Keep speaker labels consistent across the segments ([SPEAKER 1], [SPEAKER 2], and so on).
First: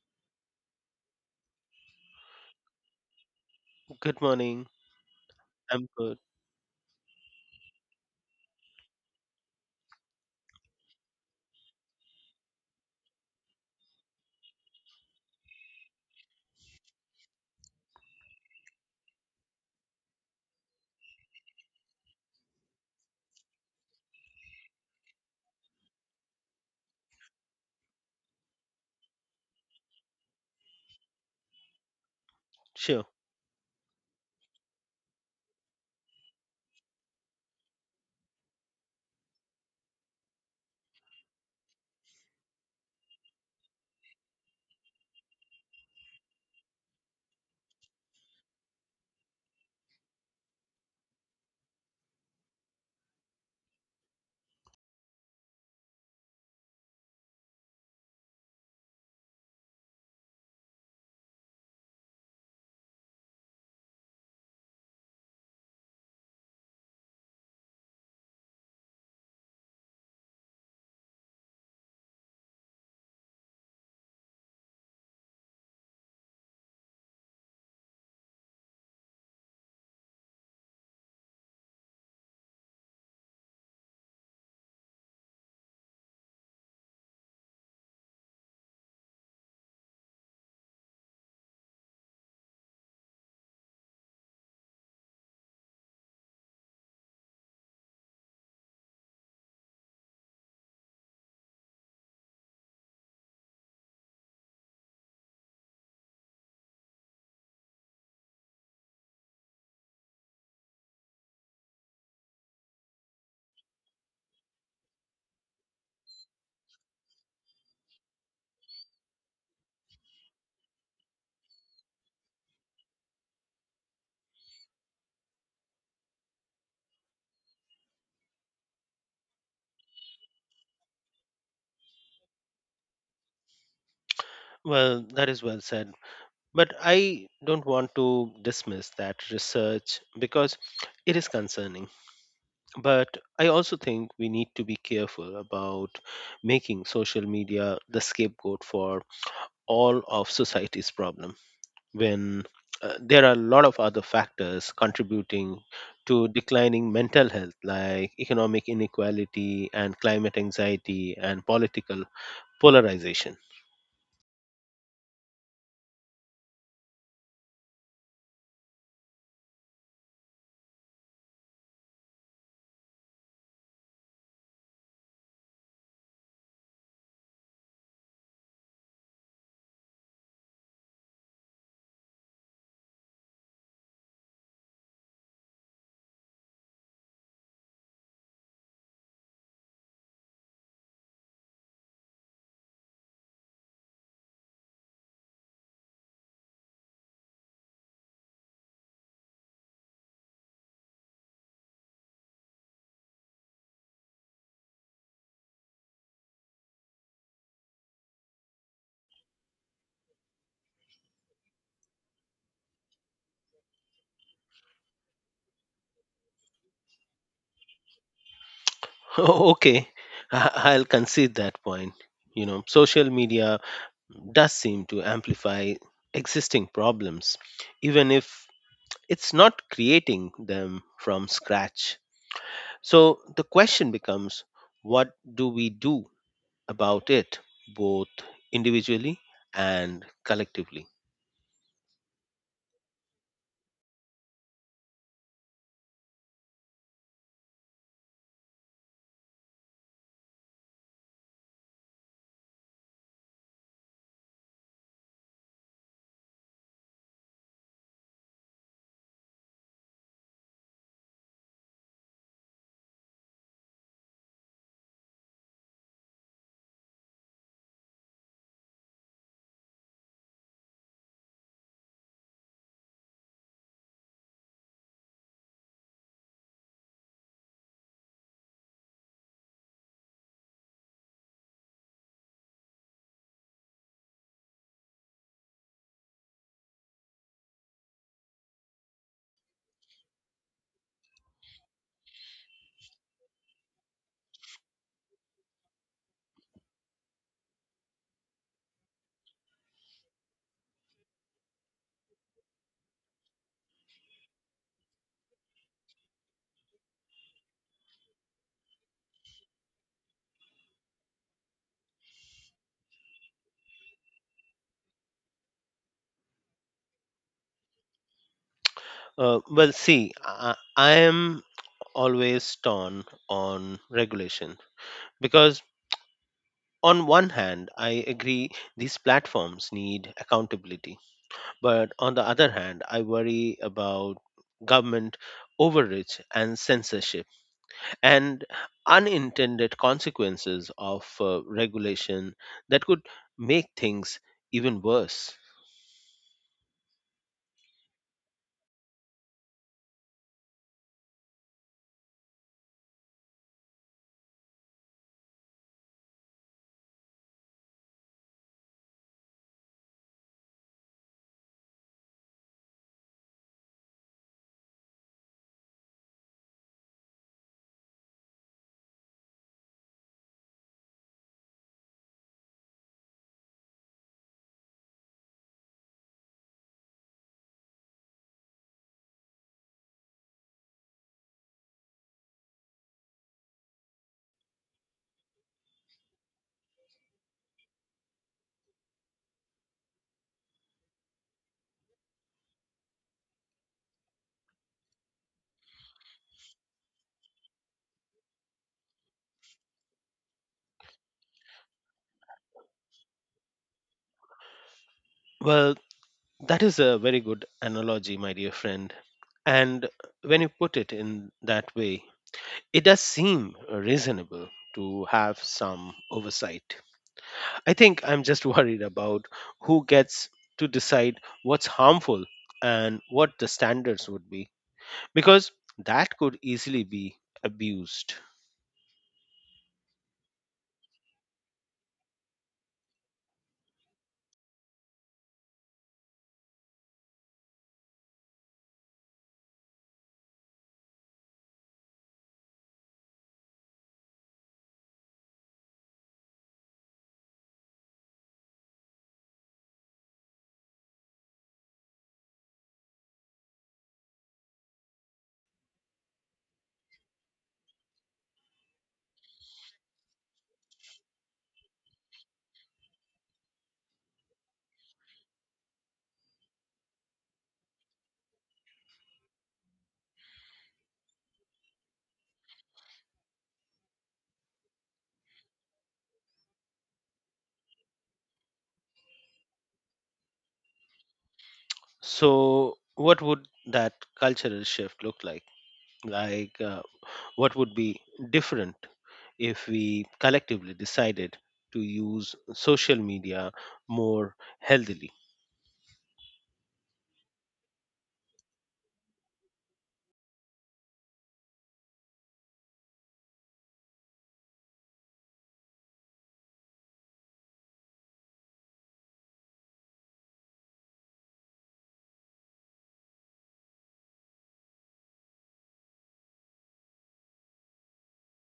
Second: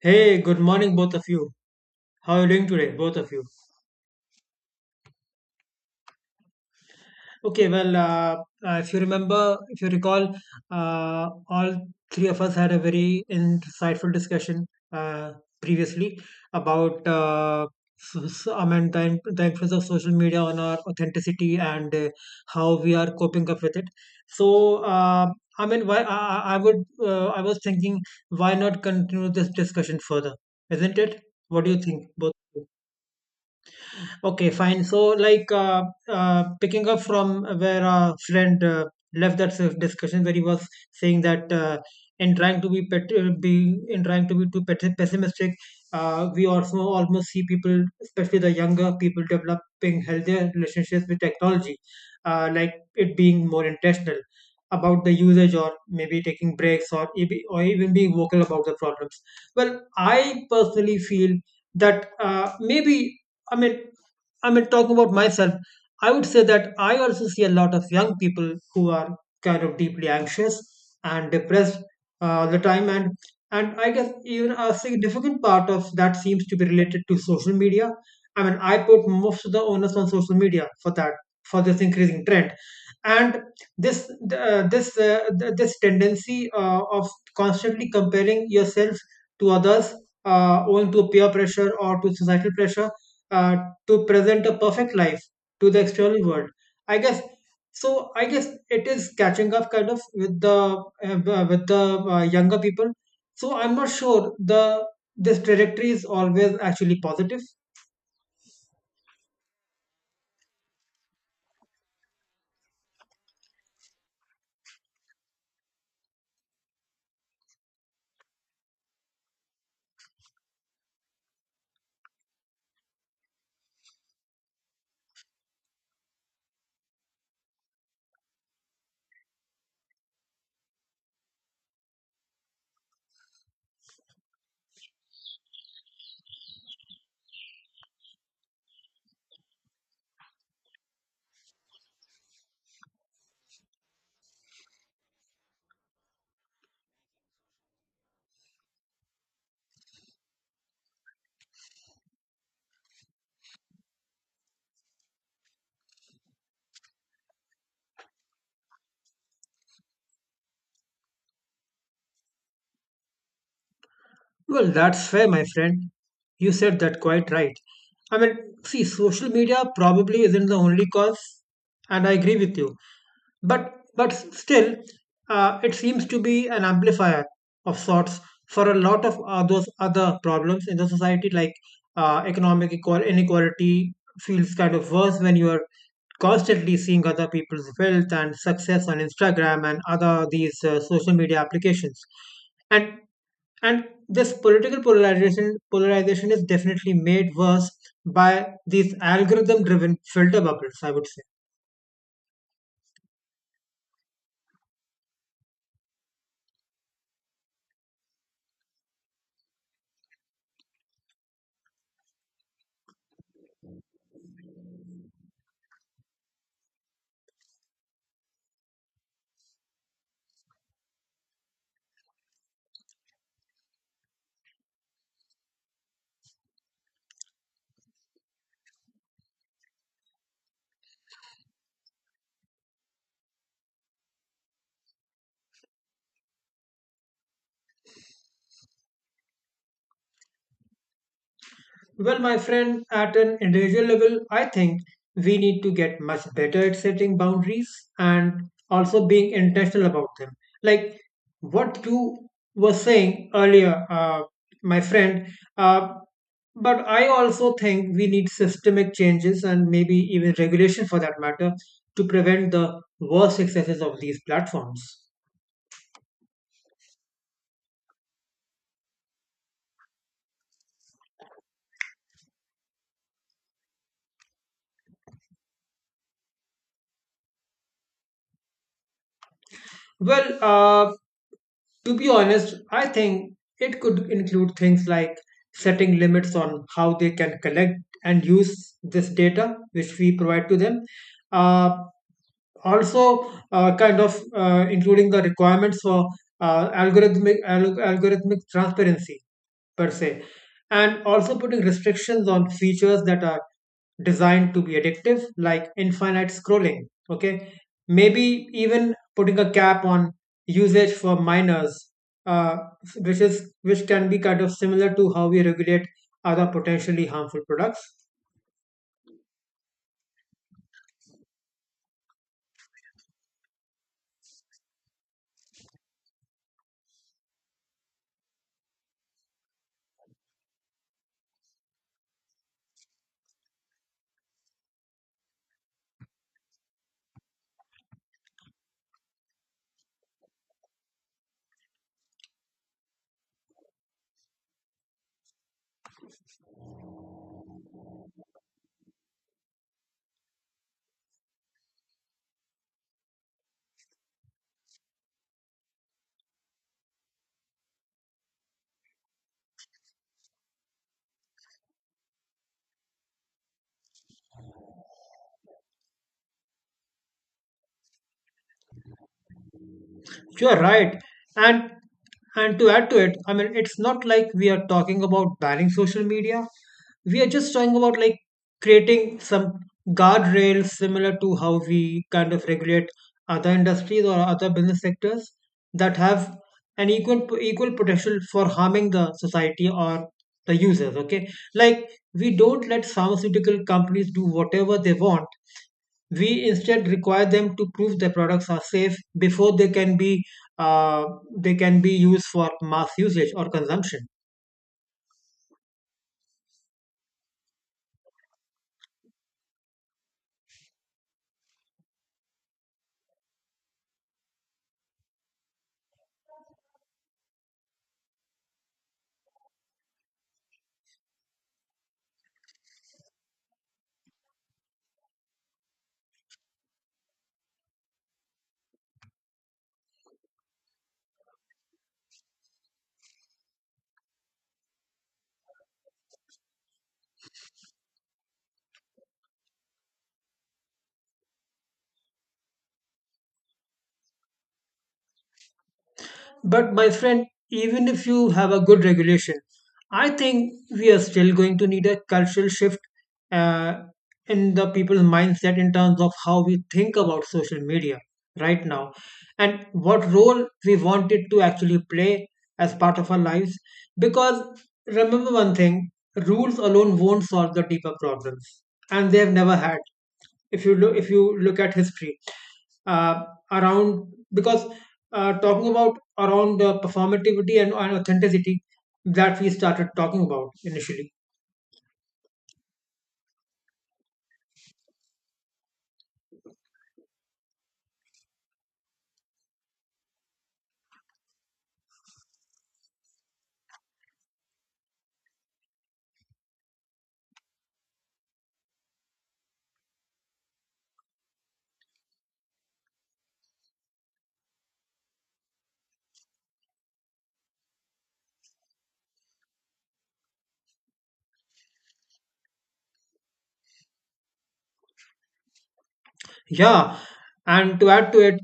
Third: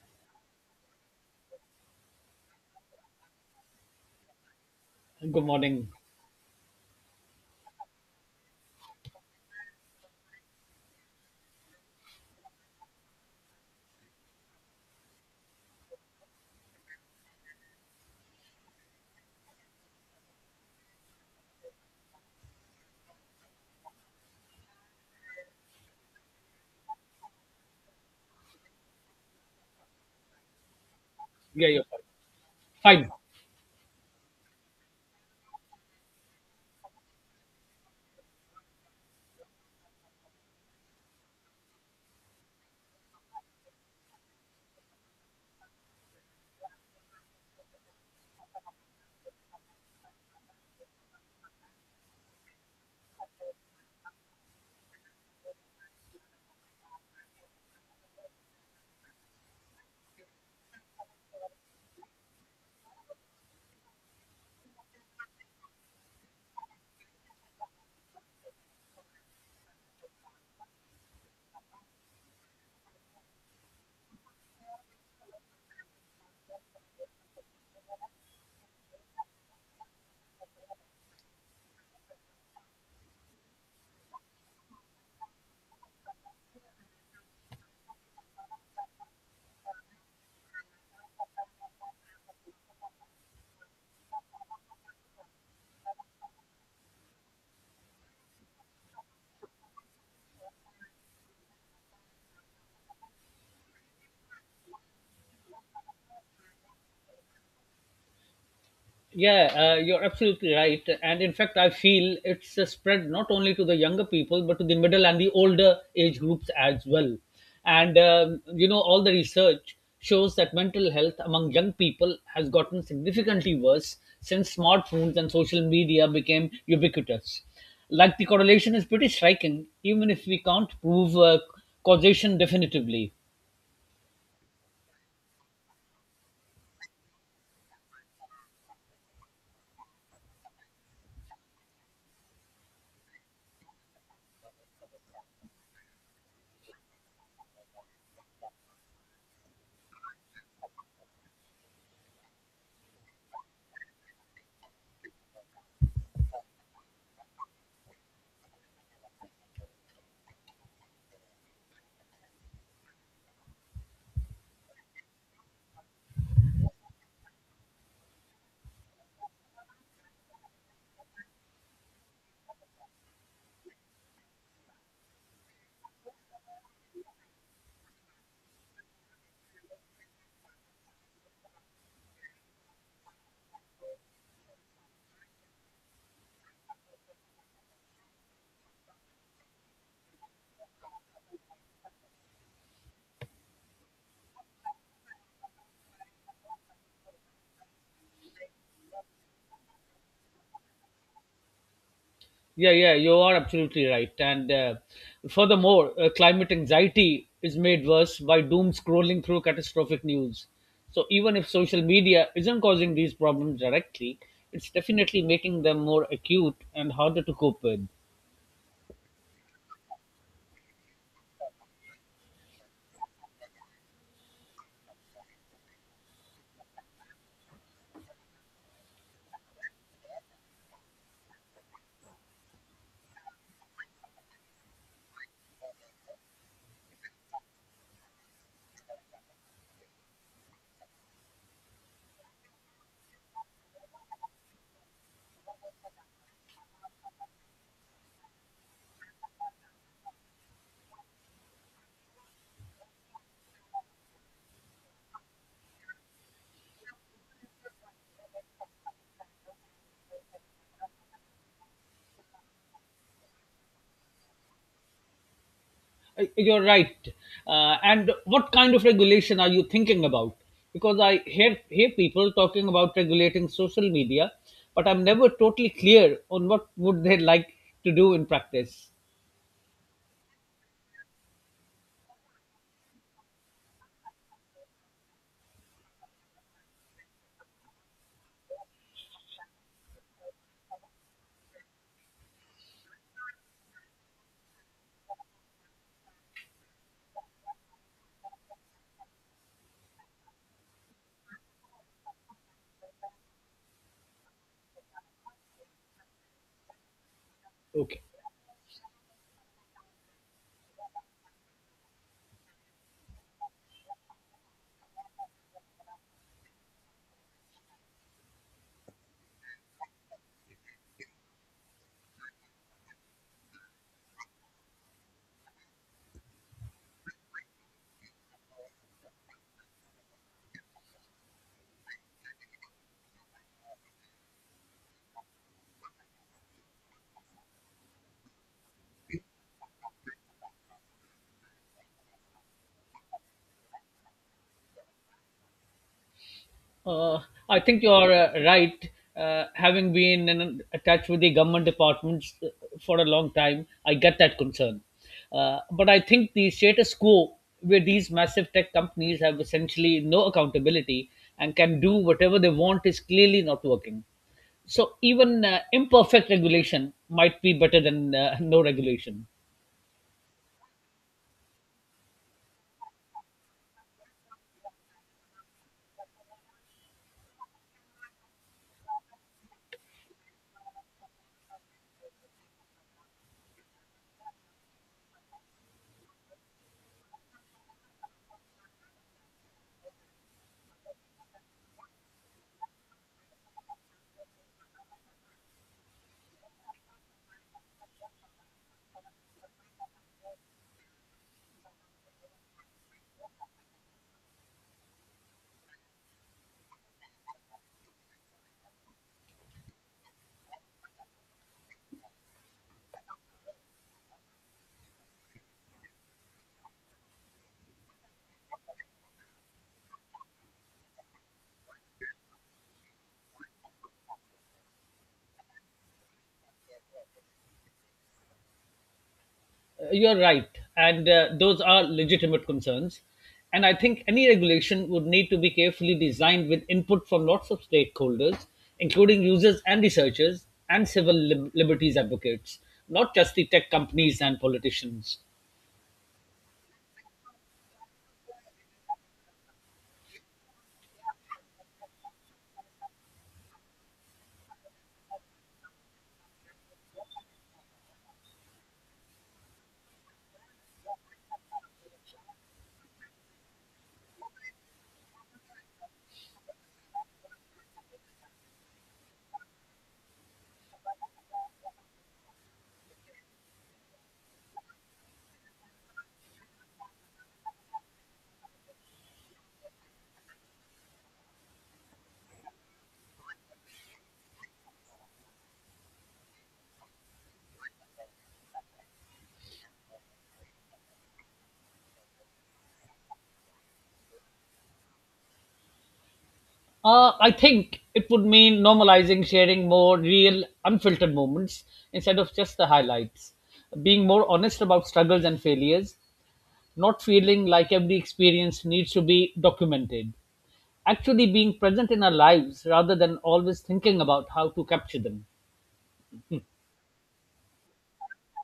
[SPEAKER 1] Hey, good morning, both of you. How are you doing today, both of you?
[SPEAKER 2] Good morning.
[SPEAKER 3] Good
[SPEAKER 2] I'm
[SPEAKER 3] morning.
[SPEAKER 2] good.
[SPEAKER 1] Okay, well, if you remember, if you recall, all three of us had a very insightful discussion uh, previously about s- the influence of social media on our authenticity, and how we are coping up with it. So, I mean, why I would I was thinking, why not continue this discussion further, isn't it? What
[SPEAKER 3] Yeah,
[SPEAKER 1] do you
[SPEAKER 3] you're
[SPEAKER 1] think, both?
[SPEAKER 3] fine.
[SPEAKER 2] Sure.
[SPEAKER 3] Fine.
[SPEAKER 1] Okay, fine. So, like, picking up from where our friend left that sort of discussion, where he was saying that in trying to be being in trying to be too pessimistic, we also almost see people, especially the younger people, developing healthier relationships with technology, like it being more intentional about the usage, or maybe taking breaks, or even being vocal about the problems. Well, I personally feel that maybe. I mean, I mean, talking about myself, I would say that I also see a lot of young people who are kind of deeply anxious and depressed, all the time, and I guess even a significant part of that seems to be related to social media. I mean, I put most of the onus on social media for that for this increasing trend, and this tendency of constantly comparing yourself to others, owing to peer pressure or to societal pressure, uh, to present a perfect life to the external world. I guess so. I guess it is catching up kind of with the younger people. So I'm not sure the this trajectory is always actually positive.
[SPEAKER 3] Yeah, you're absolutely right. And in fact, I feel it's spread not only to the younger people, but to the middle and the older age groups as well. And, you know, all the research shows that mental health among young people has gotten significantly worse since smartphones and social media became ubiquitous. Like the correlation is pretty striking, even if we can't prove causation definitively.
[SPEAKER 2] Well, that is well said. But I don't want to dismiss that research because it is concerning. But I also think we need to be careful about making social media the scapegoat for all of society's problem when there are a lot of other factors contributing to declining mental health like economic inequality and climate anxiety and political polarization.
[SPEAKER 1] Well, that's fair, my friend. You said that quite right. I mean, see, social media probably isn't the only cause, and I agree with you. But still, it seems to be an amplifier of sorts for a lot of those other problems in the society, like inequality feels kind of worse when you are constantly seeing other people's wealth and success on Instagram and other these social media applications. And this political polarization polarization is definitely made worse by these algorithm driven filter bubbles, I would say.
[SPEAKER 3] Yeah, yeah, you are absolutely right. And furthermore, climate anxiety is made worse by doom scrolling through catastrophic news. So, even if social media isn't causing these problems directly, it's definitely making them more acute and harder to cope with.
[SPEAKER 2] Okay, I'll concede that point. You know, social media does seem to amplify existing problems, even if it's not creating them from scratch. So the question becomes, what do we do about it, both individually and collectively?
[SPEAKER 1] Well, my friend, at an individual level, I think we need to get much better at setting boundaries and also being intentional about them. Like what you were saying earlier, my friend, uh, but I also think we need systemic changes and maybe even regulation for that matter to prevent the worst excesses of these platforms.
[SPEAKER 3] You're right. And what kind of regulation are you thinking about? Because I hear people talking about regulating social media, but I'm never totally clear on what would they like to do in practice.
[SPEAKER 1] Well, to be honest, I think it could include things like setting limits on how they can collect and use this data which we provide to them. Uh, Also, kind of including the requirements for algorithmic transparency per se, and also putting restrictions on features that are designed to be addictive, like infinite scrolling. Okay,
[SPEAKER 3] Okay.
[SPEAKER 1] maybe even putting a cap on usage for minors, uh, which can be kind of similar to how we regulate other potentially harmful products.
[SPEAKER 2] Well, see, I am always torn on regulation because on one hand, I agree these platforms need accountability. But on the other hand, I worry about government overreach and censorship and unintended consequences of regulation that could make things even worse.
[SPEAKER 3] Uh, I think you are right. Having been in, attached with the government departments for a long time, I get that concern. But I think the status quo, where these massive tech companies have essentially no accountability and can do whatever they want, is clearly not working. So even imperfect regulation might be better than no regulation.
[SPEAKER 1] You're right. And to add to it, I mean, it's not like we are talking about banning social media. We are just talking about like creating some guardrails similar to how we kind of regulate other industries or other business sectors that have an equal potential for harming the society or the users. Okay, like we don't let pharmaceutical companies do whatever they want, we instead require them to prove their products are safe before uh, they can be used for mass usage or consumption.
[SPEAKER 2] Well, that is a very good analogy, my dear friend. And when you put it in that way, it does seem reasonable to have some oversight. I think I'm just worried about who gets to decide what's harmful and what the standards would be, because that could easily be abused.
[SPEAKER 3] You're right, and those are legitimate concerns. And I think any regulation would need to be carefully designed with input from lots of stakeholders, including users and researchers and civil liberties advocates, not just the tech companies and politicians.
[SPEAKER 1] But my friend, even if you have a good regulation, I think we are still going to need a cultural shift uh, in the people's mindset in terms of how we think about social media right now and what role we want it to actually play as part of our lives. Because remember one thing, rules alone won't solve the deeper problems, and they have never had, if you look at history, uh, around, because talking about around performativity and authenticity that we started talking about initially.
[SPEAKER 2] So what would that cultural shift look like? Like, what would be different if we collectively decided to use social media more healthily?
[SPEAKER 3] I think it would mean normalizing, sharing more real, unfiltered moments instead of just the highlights, being more honest about struggles and failures, not feeling like every experience needs to be documented, actually being present in our lives rather than always thinking about how to capture them.
[SPEAKER 1] Yeah, and to add to it,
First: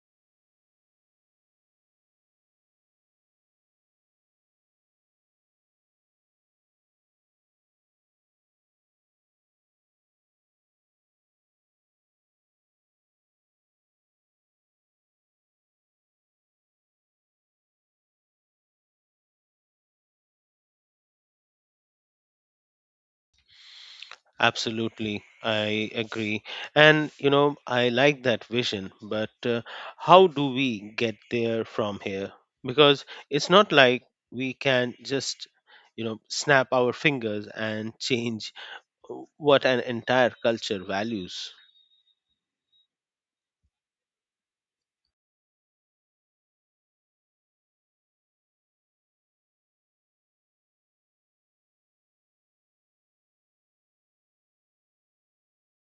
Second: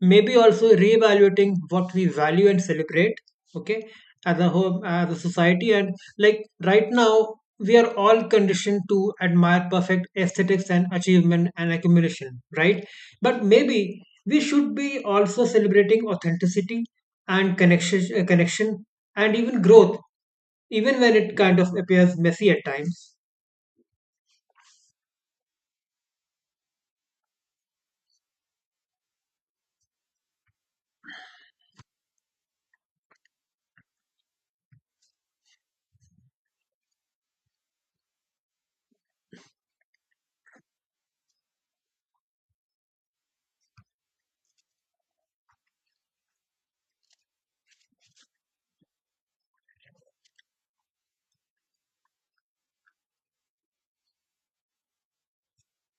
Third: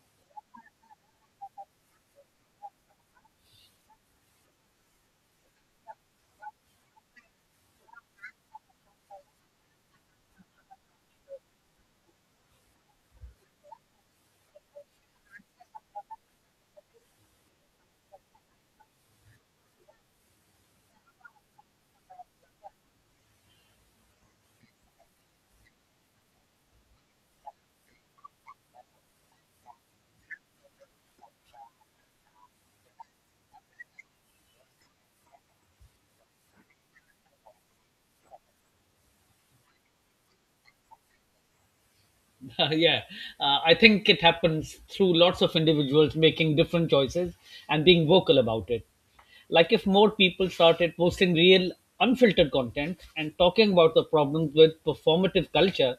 [SPEAKER 1] maybe also reevaluating what we value and celebrate, okay, as a whole, as a society. And like right now, we are all conditioned to admire perfect aesthetics and achievement and accumulation, right? But maybe we should be also celebrating authenticity and connection, and even growth, even when it kind of appears messy at times.
[SPEAKER 2] Absolutely, I agree. And you know, I like that vision, but how do we get there from here? Because it's not like we can just, you know, snap our fingers and change what an entire culture values.
[SPEAKER 3] Yeah, I think it happens through lots of individuals making different choices and being vocal about it. Like if more people started posting real, unfiltered content and talking about the problems with performative culture,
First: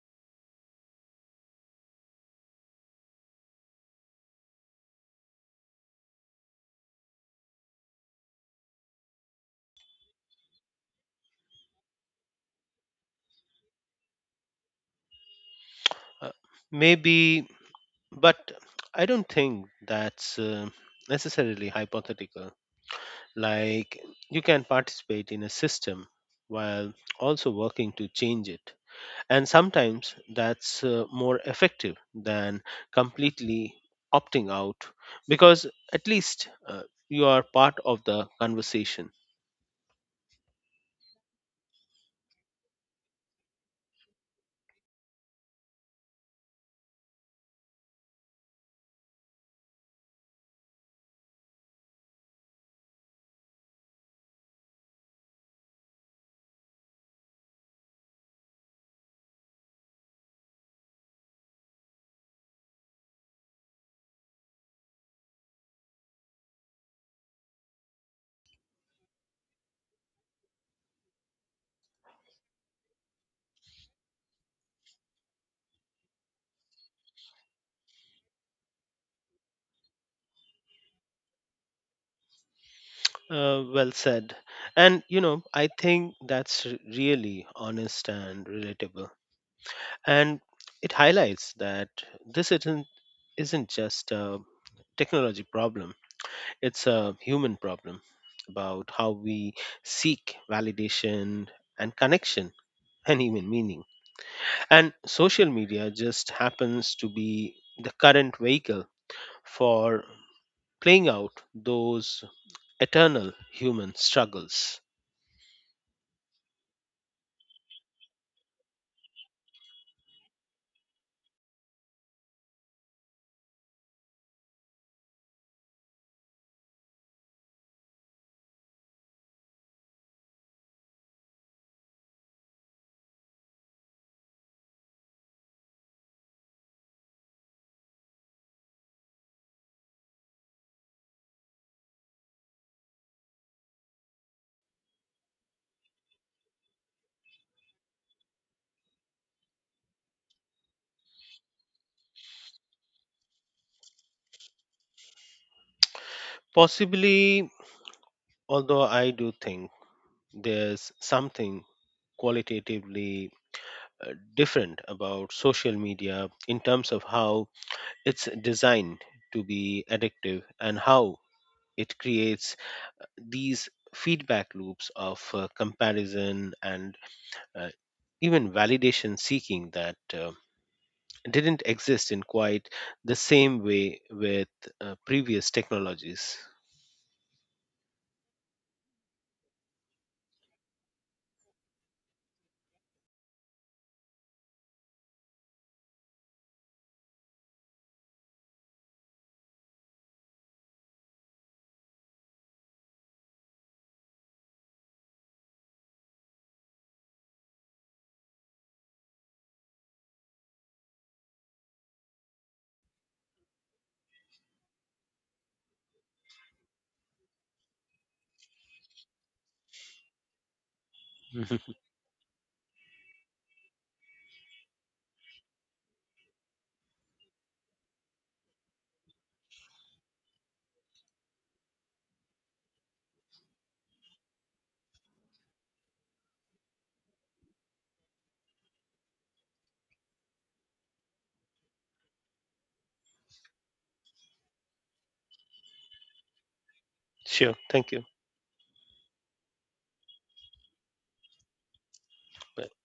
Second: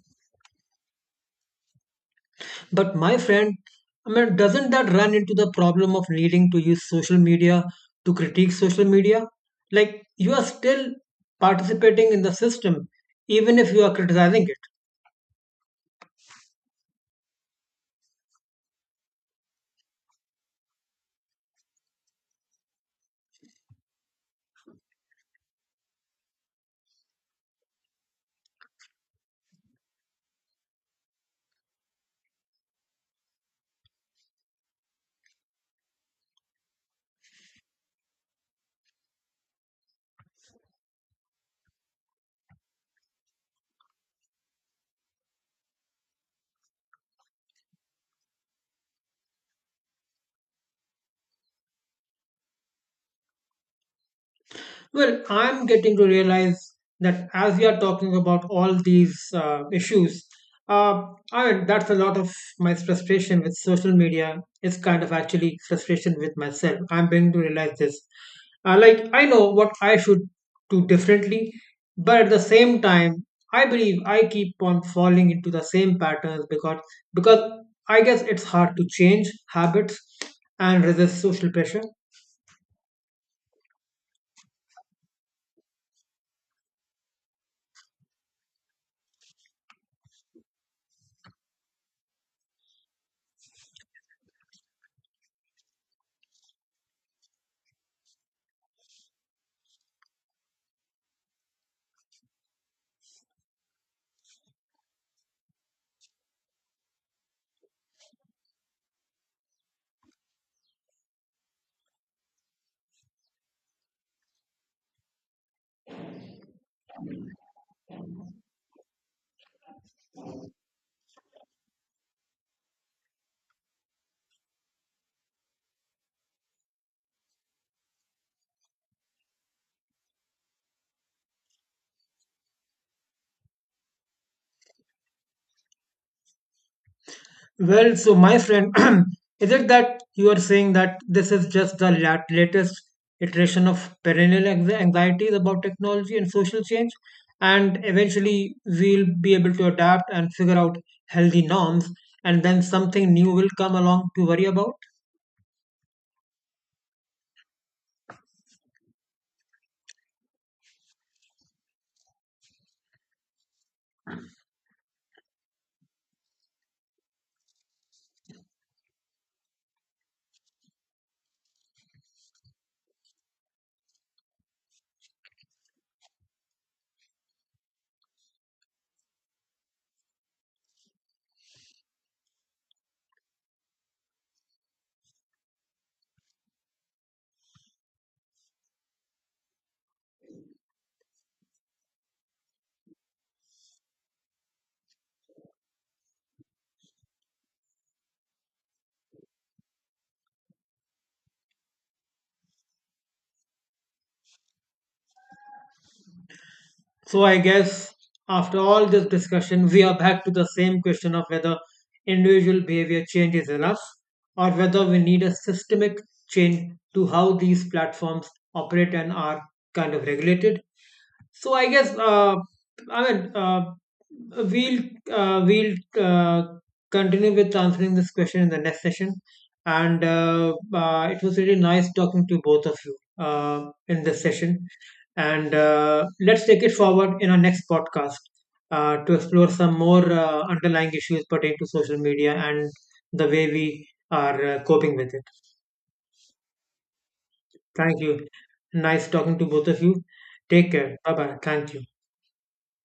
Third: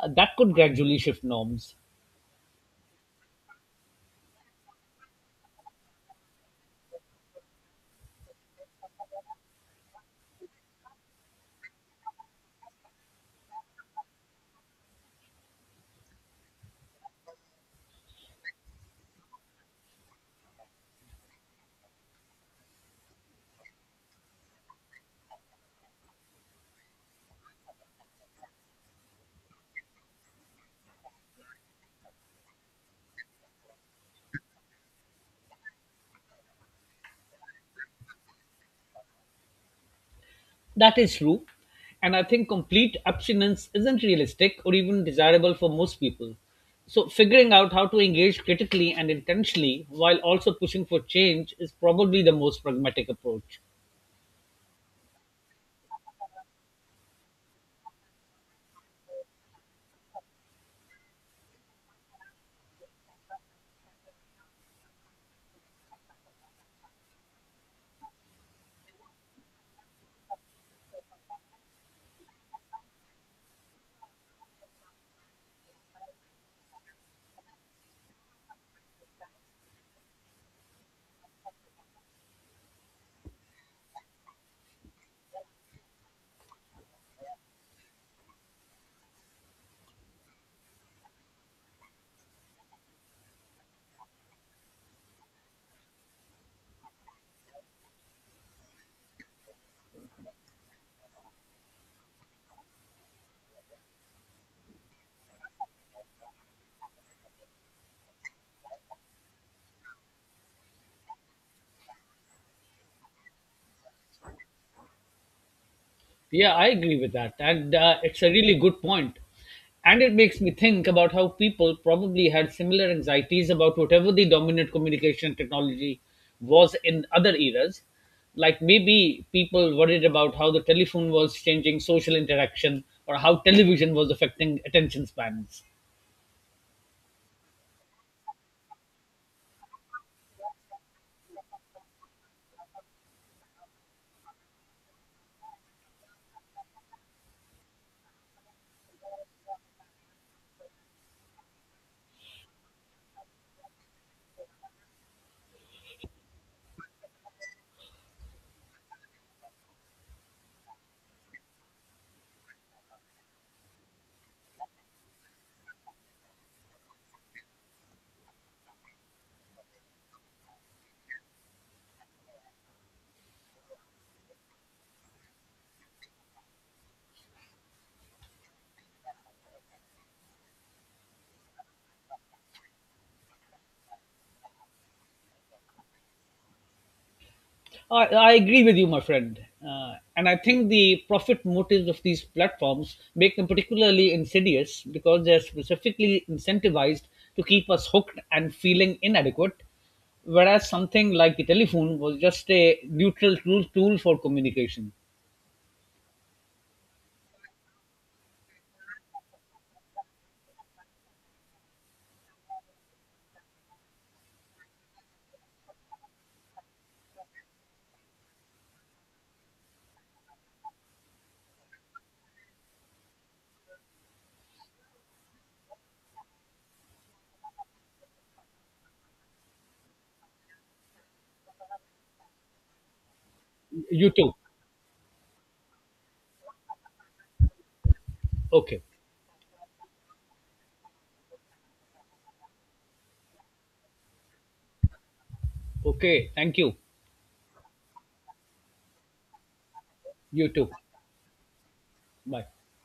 [SPEAKER 3] that could gradually shift norms.
[SPEAKER 1] But my friend, I mean, doesn't that run into the problem of needing to use social media to critique social media? Like, you are still participating in the system, even if you are criticizing it.
[SPEAKER 2] Uh, Maybe, but I don't think that's necessarily hypothetical. Like, you can participate in a system while also working to change it. And sometimes that's more effective than completely opting out, because at least you are part of the conversation.
[SPEAKER 3] That is true. And I think complete abstinence isn't realistic or even desirable for most people. So, figuring out how to engage critically and intentionally while also pushing for change is probably the most pragmatic approach.
[SPEAKER 1] Well, I'm getting to realize that as we are talking about all these issues, uh, I mean, that's a lot of my frustration with social media. It's kind of actually frustration with myself. I'm beginning to realize this. Like, I know what I should do differently, but at the same time, I believe I keep on falling into the same patterns, because I guess it's hard to change habits and resist social pressure.
[SPEAKER 2] Well said. And, you know, I think that's really honest and relatable. And it highlights that this isn't just a technology problem, it's a human problem about how we seek validation and connection and even meaning. And social media just happens to be the current vehicle for playing out those eternal human struggles.
[SPEAKER 3] Yeah, I agree with that. And it's a really good point. And it makes me think about how people probably had similar anxieties about whatever the dominant communication technology was in other eras. Like maybe people worried about how the telephone was changing social interaction or how television was affecting attention spans.
[SPEAKER 1] Well, so my friend, is it that you are saying that this is just the latest iteration of perennial anxieties about technology and social change, and eventually we'll be able to adapt and figure out healthy norms, and then something new will come along to worry about?
[SPEAKER 2] Possibly, although I do think there's something qualitatively different about social media in terms of how it's designed to be addictive and how it creates these feedback loops of comparison and uh, even validation seeking that didn't exist in quite the same way with previous technologies.
[SPEAKER 3] I agree with you, my friend. And I think the profit motives of these platforms make them particularly insidious because they're specifically incentivized to keep us hooked and feeling inadequate, whereas something like the telephone was just a neutral tool for communication.
[SPEAKER 1] So I guess after all this discussion, we are back to the same question of whether individual behavior change is enough or whether we need a systemic change to how these platforms operate and are kind of regulated. So I guess I mean uh, we'll we'll continue with answering this question in the next session. And it was really nice talking to both of you in
[SPEAKER 3] You
[SPEAKER 1] this
[SPEAKER 3] too.
[SPEAKER 1] session, and let's take it forward in our next podcast
[SPEAKER 3] Okay.
[SPEAKER 1] to explore some more underlying issues pertaining to social media and the way we are coping with it.
[SPEAKER 3] Okay. Thank you.
[SPEAKER 2] Sure, thank
[SPEAKER 1] Thank
[SPEAKER 2] you.
[SPEAKER 1] you. Nice talking to both of you.
[SPEAKER 3] You too.
[SPEAKER 1] Take care. Bye bye. Thank you.
[SPEAKER 3] Bye.
[SPEAKER 2] Bye.